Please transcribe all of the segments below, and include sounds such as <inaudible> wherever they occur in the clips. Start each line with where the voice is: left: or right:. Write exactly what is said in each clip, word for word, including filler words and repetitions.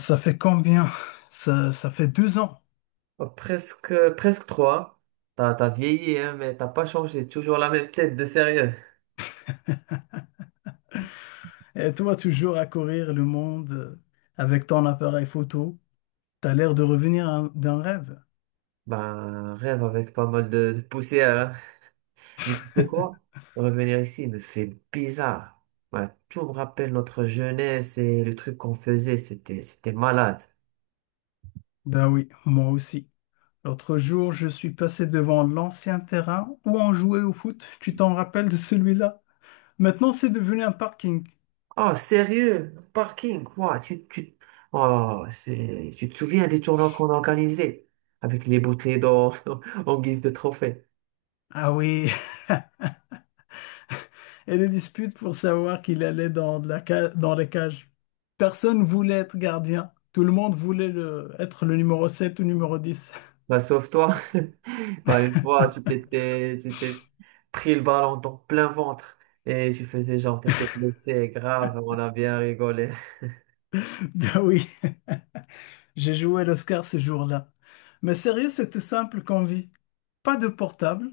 left: Ça fait combien? Ça, ça fait deux ans.
right: Oh, presque, presque trois. T'as, t'as vieilli, hein, mais t'as pas changé. Toujours la même tête de sérieux.
left: Et toi, toujours à courir le monde euh, avec ton appareil photo. T'as l'air de revenir un- d'un rêve.
right: Ben, rêve avec pas mal de, de poussière, hein. Mais tu sais quoi? Revenir ici me fait bizarre. Ben, tout me rappelle notre jeunesse et le truc qu'on faisait. C'était, c'était malade.
left: Ben oui, moi aussi. L'autre jour, je suis passé devant l'ancien terrain où on jouait au foot. Tu t'en rappelles de celui-là? Maintenant, c'est devenu un parking.
right: Oh, sérieux? Parking, quoi? Tu, tu, oh, c'est, tu te souviens des tournois qu'on organisait avec les bouteilles d'or <laughs> en guise de trophée?
left: Ah oui, <laughs> et les disputes pour savoir qu'il allait dans la ca- dans les cages. Personne voulait être gardien. Tout le monde voulait le- être le numéro sept ou numéro dix.
right: Bah sauve-toi. <laughs> Pas une fois, tu t'étais, tu t'es pris le ballon dans plein ventre et tu faisais genre, t'étais blessé, grave, on a bien rigolé.
left: <laughs> Ben oui. J'ai joué l'Oscar ce jour-là. Mais sérieux, c'était simple comme vie. Pas de portable,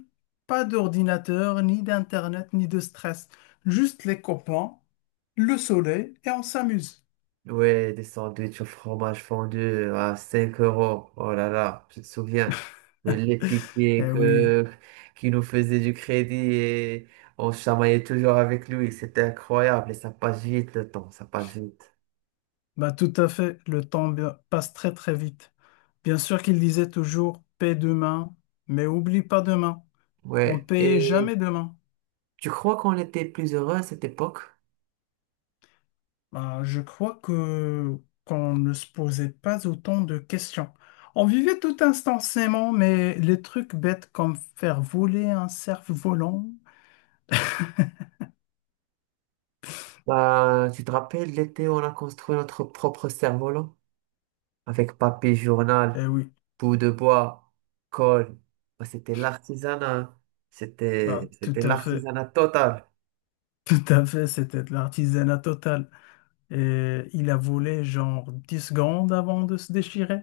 left: pas d'ordinateur, ni d'internet, ni de stress. Juste les copains, le soleil et on s'amuse.
right: Ouais, des sandwichs au fromage fondu à cinq euros. Oh là là, je te souviens de
left: <laughs>
right: l'épicier
left: Eh oui,
right: que, qui nous faisait du crédit et on se chamaillait toujours avec lui. C'était incroyable et ça passe vite le temps, ça passe vite.
left: bah tout à fait, le temps bi- passe très très vite. Bien sûr qu'il disait toujours paie demain, mais oublie pas demain. On
right: Ouais,
left: payait
right: et
left: jamais demain.
right: tu crois qu'on était plus heureux à cette époque?
left: Bah, je crois que qu'on ne se posait pas autant de questions. On vivait tout instantanément, mais les trucs bêtes comme faire voler un cerf-volant,
right: Bah, tu te rappelles, l'été, on a construit notre propre cerf-volant avec papier journal,
left: eh oui,
right: bout de bois, colle. Bah, c'était l'artisanat. C'était,
left: bah, tout
right: c'était
left: à fait,
right: l'artisanat total.
left: <laughs> tout à fait, c'était de l'artisanat total. Et il a volé genre dix secondes avant de se déchirer.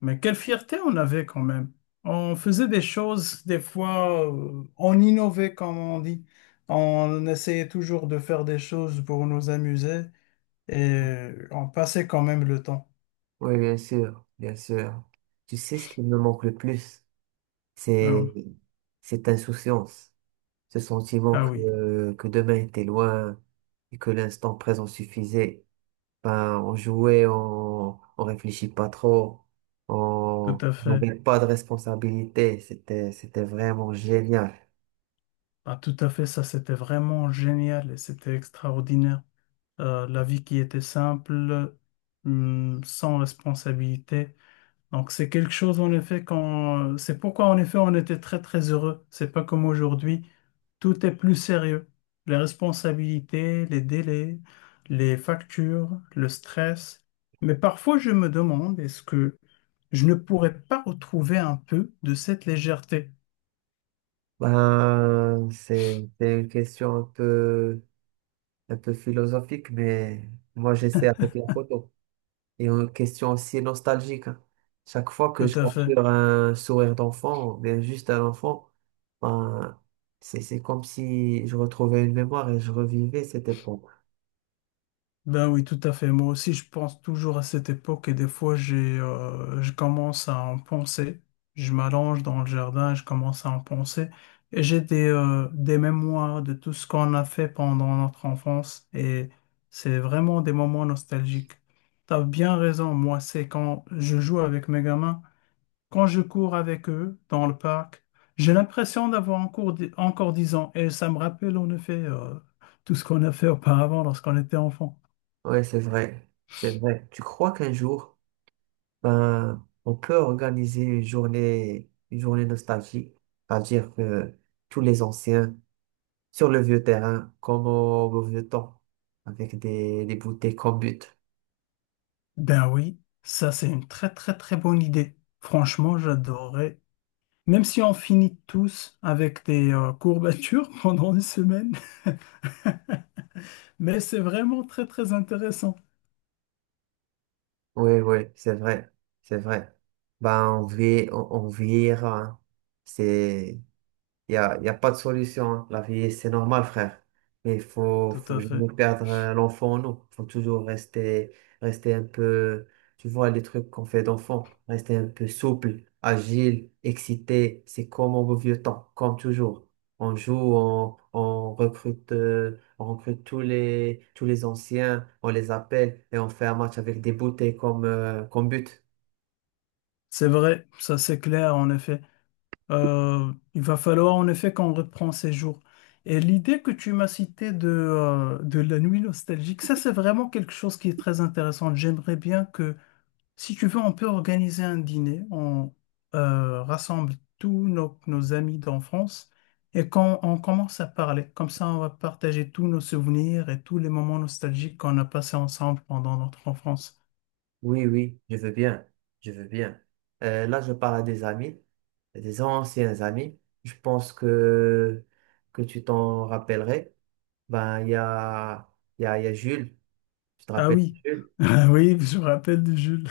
left: Mais quelle fierté on avait quand même. On faisait des choses, des fois, euh, on innovait, comme on dit. On essayait toujours de faire des choses pour nous amuser. Et on passait quand même le temps.
right: Oui, bien sûr, bien sûr. Tu sais ce qui me manque le plus,
left: Ah oui.
right: c'est cette insouciance, ce sentiment
left: Ah oui,
right: que, que demain était loin et que l'instant présent suffisait. Ben, on jouait, on, on réfléchit pas trop,
left: tout
right: on
left: à
right: on
left: fait.
right: n'avait pas de responsabilité. C'était, c'était vraiment génial.
left: Ah, tout à fait, ça c'était vraiment génial et c'était extraordinaire. Euh, la vie qui était simple, hum, sans responsabilité. Donc c'est quelque chose en effet quand c'est pourquoi en effet on était très très heureux. C'est pas comme aujourd'hui. Tout est plus sérieux. Les responsabilités, les délais, les factures, le stress. Mais parfois, je me demande, est-ce que je ne pourrais pas retrouver un peu de cette légèreté?
right: Ben, c'est c'est une question un peu, un peu philosophique, mais moi j'essaie avec la photo. Et une question aussi nostalgique, hein. Chaque fois que
left: Tout
right: je
left: à fait.
right: capture un sourire d'enfant, ou bien juste un enfant, ben, c'est, c'est comme si je retrouvais une mémoire et je revivais cette époque.
left: Ben oui, tout à fait. Moi aussi, je pense toujours à cette époque et des fois, j'ai, euh, je commence à en penser. Je m'allonge dans le jardin, je commence à en penser. Et j'ai des, euh, des mémoires de tout ce qu'on a fait pendant notre enfance et c'est vraiment des moments nostalgiques. T'as bien raison, moi, c'est quand je joue avec mes gamins, quand je cours avec eux dans le parc, j'ai l'impression d'avoir encore, dix- encore 10 ans et ça me rappelle en effet, euh, tout ce qu'on a fait auparavant lorsqu'on était enfant.
right: Ouais, c'est vrai. C'est vrai. Tu crois qu'un jour, ben, on peut organiser une journée, une journée nostalgique, c'est-à-dire que tous les anciens sur le vieux terrain, comme au, au vieux temps, avec des, des bouteilles comme but.
left: Ben oui, ça c'est une très très très bonne idée. Franchement, j'adorerais. Même si on finit tous avec des euh, courbatures <laughs> pendant une semaine, <laughs> mais c'est vraiment très très intéressant.
right: Oui, oui, c'est vrai. C'est vrai. Ben, on vit, on, on vieillira, hein. C'est, Il n'y a, y a pas de solution, hein. La vie, c'est normal, frère. Mais il faut,
left: Tout
right: faut
left: à
right: jamais
left: fait.
right: perdre euh, l'enfant en nous. Il faut toujours rester, rester un peu, tu vois, les trucs qu'on fait d'enfant. Rester un peu souple, agile, excité. C'est comme au vieux temps, comme toujours. On joue, on, on recrute, euh, on recrute tous les, tous les anciens, on les appelle et on fait un match avec des bouteilles comme, euh, comme but.
left: C'est vrai, ça c'est clair en effet. Euh, il va falloir en effet qu'on reprend ces jours. Et l'idée que tu m'as citée de, euh, de la nuit nostalgique, ça c'est vraiment quelque chose qui est très intéressant. J'aimerais bien que. Si tu veux, on peut organiser un dîner. On euh, rassemble tous nos, nos amis d'enfance et quand on commence à parler, comme ça, on va partager tous nos souvenirs et tous les moments nostalgiques qu'on a passés ensemble pendant notre enfance.
right: Oui, oui, je veux bien, je veux bien. Euh, là, je parle à des amis, des anciens amis. Je pense que, que tu t'en rappellerais. Ben, il y a, il y a, il y a Jules, tu te
left: Ah
right: rappelles de
left: oui,
right: Jules?
left: <laughs> Ah oui, je me rappelle de Jules.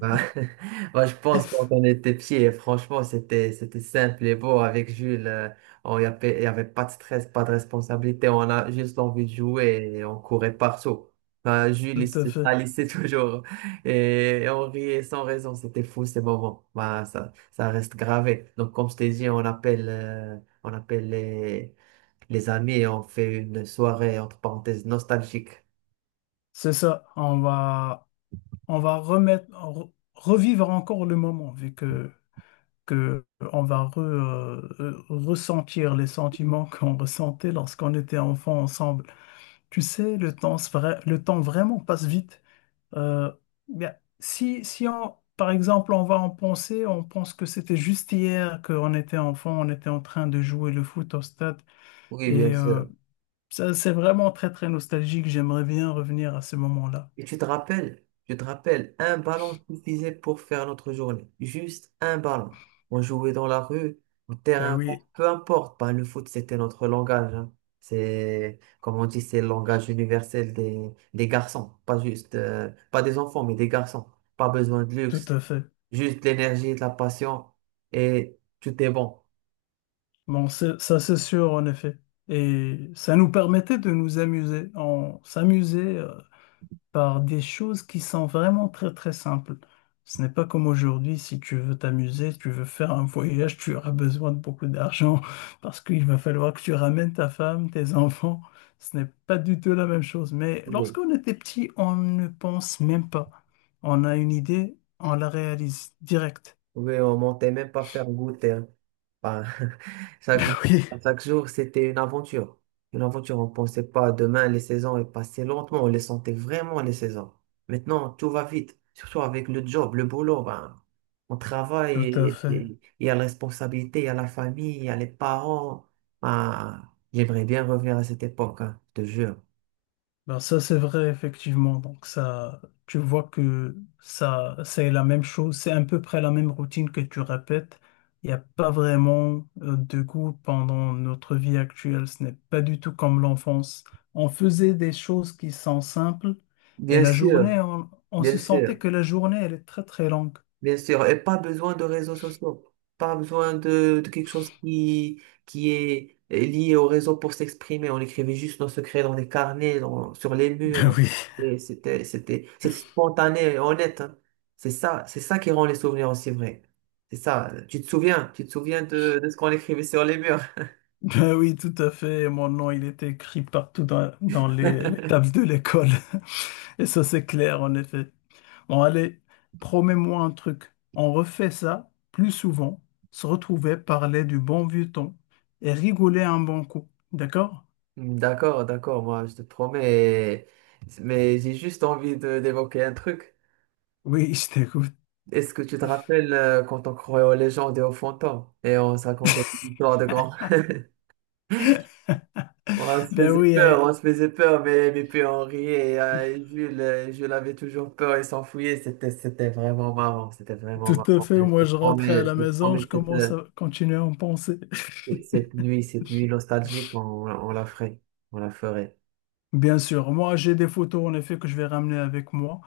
right: Bah, <laughs> bah, je pense quand on était pieds, franchement, c'était, c'était simple et beau avec Jules, euh, on y avait, il y avait pas de stress, pas de responsabilité. On a juste envie de jouer et on courait partout. Bah,
left: <laughs>
right: Jules, il
left: Tout à
right: se
left: fait.
right: salissait <laughs> toujours et et on riait sans raison. C'était fou ces moments. Bah, ça, ça reste gravé. Donc, comme je t'ai dit, on appelle, euh, on appelle les, les amis et on fait une soirée, entre parenthèses, nostalgique.
left: C'est ça. On va, on va remettre, re- revivre encore le moment, vu que, que on va re- euh, ressentir les sentiments <laughs> qu'on ressentait lorsqu'on était enfant ensemble. Tu sais, le temps, se vra- le temps vraiment passe vite. Euh, bien, si, si on, par exemple, on va en penser, on pense que c'était juste hier qu'on était enfant, on était en train de jouer le foot au stade.
right: Oui, bien
left: Et euh,
right: sûr.
left: ça, c'est vraiment très, très nostalgique. J'aimerais bien revenir à ce moment-là.
right: Et tu te rappelles, je te rappelle, un ballon suffisait pour faire notre journée. Juste un ballon. On jouait dans la rue, au
left: Ben
right: terrain vague,
left: oui,
right: peu importe. Ben, le foot, c'était notre langage, hein. C'est, comme on dit, c'est le langage universel des, des garçons. Pas juste, euh, pas des enfants, mais des garçons. Pas besoin de
left: tout
right: luxe,
left: à fait.
right: juste l'énergie, de la passion et tout est bon.
left: Bon, c'est- ça, c'est sûr, en effet. Et ça nous permettait de nous amuser. On s'amusait par des choses qui sont vraiment très très simples. Ce n'est pas comme aujourd'hui, si tu veux t'amuser, tu veux faire un voyage, tu auras besoin de beaucoup d'argent <laughs> parce qu'il va falloir que tu ramènes ta femme, tes <laughs> enfants. Ce n'est pas du tout la même chose. Mais
right: Oui.
left: lorsqu'on était petit, on ne pense même pas. On a une idée, on la réalise direct. <laughs>
right: Oui, on montait même pas faire goûter, hein. Enfin, <laughs> chaque, jour-
left: Oui,
right: chaque jour, c'était une aventure. Une aventure, on pensait pas demain, les saisons elles passaient lentement, on les sentait vraiment, les saisons. Maintenant, tout va vite, surtout avec le job, le boulot. Ben, on travaille,
left: tout à
right: et-
left: fait.
right: et- il y a la responsabilité, il y a la famille, il y a les parents. Ben, j'aimerais bien revenir à cette époque, hein, je te jure.
left: Ben ça c'est vrai effectivement, donc ça tu vois que ça c'est la même chose, c'est à peu près la même routine que tu répètes. Il n'y a pas vraiment euh, de goût pendant notre vie actuelle, ce n'est pas du tout comme l'enfance. On faisait des choses qui sont simples et
right: Bien
left: la
right: sûr,
left: journée on, on se
right: bien
left: sentait
right: sûr.
left: que la journée elle est très très longue.
right: Bien sûr, et pas besoin de réseaux sociaux, pas besoin de, de quelque chose qui, qui est lié au réseau pour s'exprimer. On écrivait juste nos secrets dans des carnets, dans- sur les
left: Ben
right: murs.
left: oui.
right: Et c'était, c'était, c'était spontané et honnête, hein. C'est ça, c'est ça qui rend les souvenirs aussi vrais. C'est ça. Tu te souviens, tu te souviens de, de ce qu'on écrivait sur les murs.
left: <laughs> Ben oui tout à fait, mon nom il était écrit partout dans, dans les les tables de l'école. Et ça, c'est clair, en effet. Bon, allez, promets-moi un truc. On refait ça plus souvent, se retrouver, parler du bon vieux temps et rigoler un bon coup. D'accord?
right: <laughs> D'accord, d'accord, moi je te promets, mais j'ai juste envie de- d'évoquer un truc.
left: Oui, je t'écoute.
right: Est-ce que tu te rappelles euh, quand on croyait aux légendes et aux fantômes et on se racontait
left: <laughs>
right: des histoires de grands? <laughs> On se
left: Ben
right: faisait
left: oui,
right: peur,
left: eh,
right: on se faisait peur, mais, mais puis on riait. Et, euh, et Jules, euh, Jules avait toujours peur et s'enfuyait. C'était, c'était vraiment marrant, c'était vraiment
left: tout à
right: marrant.
left: fait.
right: Je te
left: Moi, je rentrais à
right: promets, je
left: la
right: te
left: maison,
right: promets
left: je
right: cette,
left: commence
right: euh,
left: à continuer à en penser.
right: cette nuit, cette nuit nostalgique, on, on la ferait, on la ferait.
left: <laughs> Bien sûr, moi, j'ai des photos, en effet, que je vais ramener avec moi.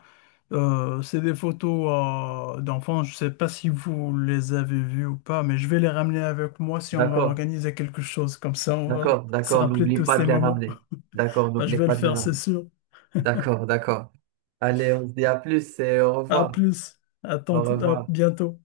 left: Euh, c'est des photos euh, d'enfants. Je sais pas si vous les avez vues ou pas, mais je vais les ramener avec moi si on va
right: D'accord,
left: organiser quelque chose. Comme ça, on va
right: d'accord,
left: se
right: d'accord.
left: rappeler de
right: N'oublie
left: tous
right: pas
left: ces
right: de les
left: moments.
right: ramener. D'accord,
left: Bah, je
right: n'oublie
left: vais le
right: pas de les
left: faire, c'est
right: ramener.
left: sûr.
right: D'accord, d'accord. Allez, on se dit à plus et au
left: À
right: revoir.
left: plus. À
right: Au
left: tant- à
right: revoir.
left: bientôt.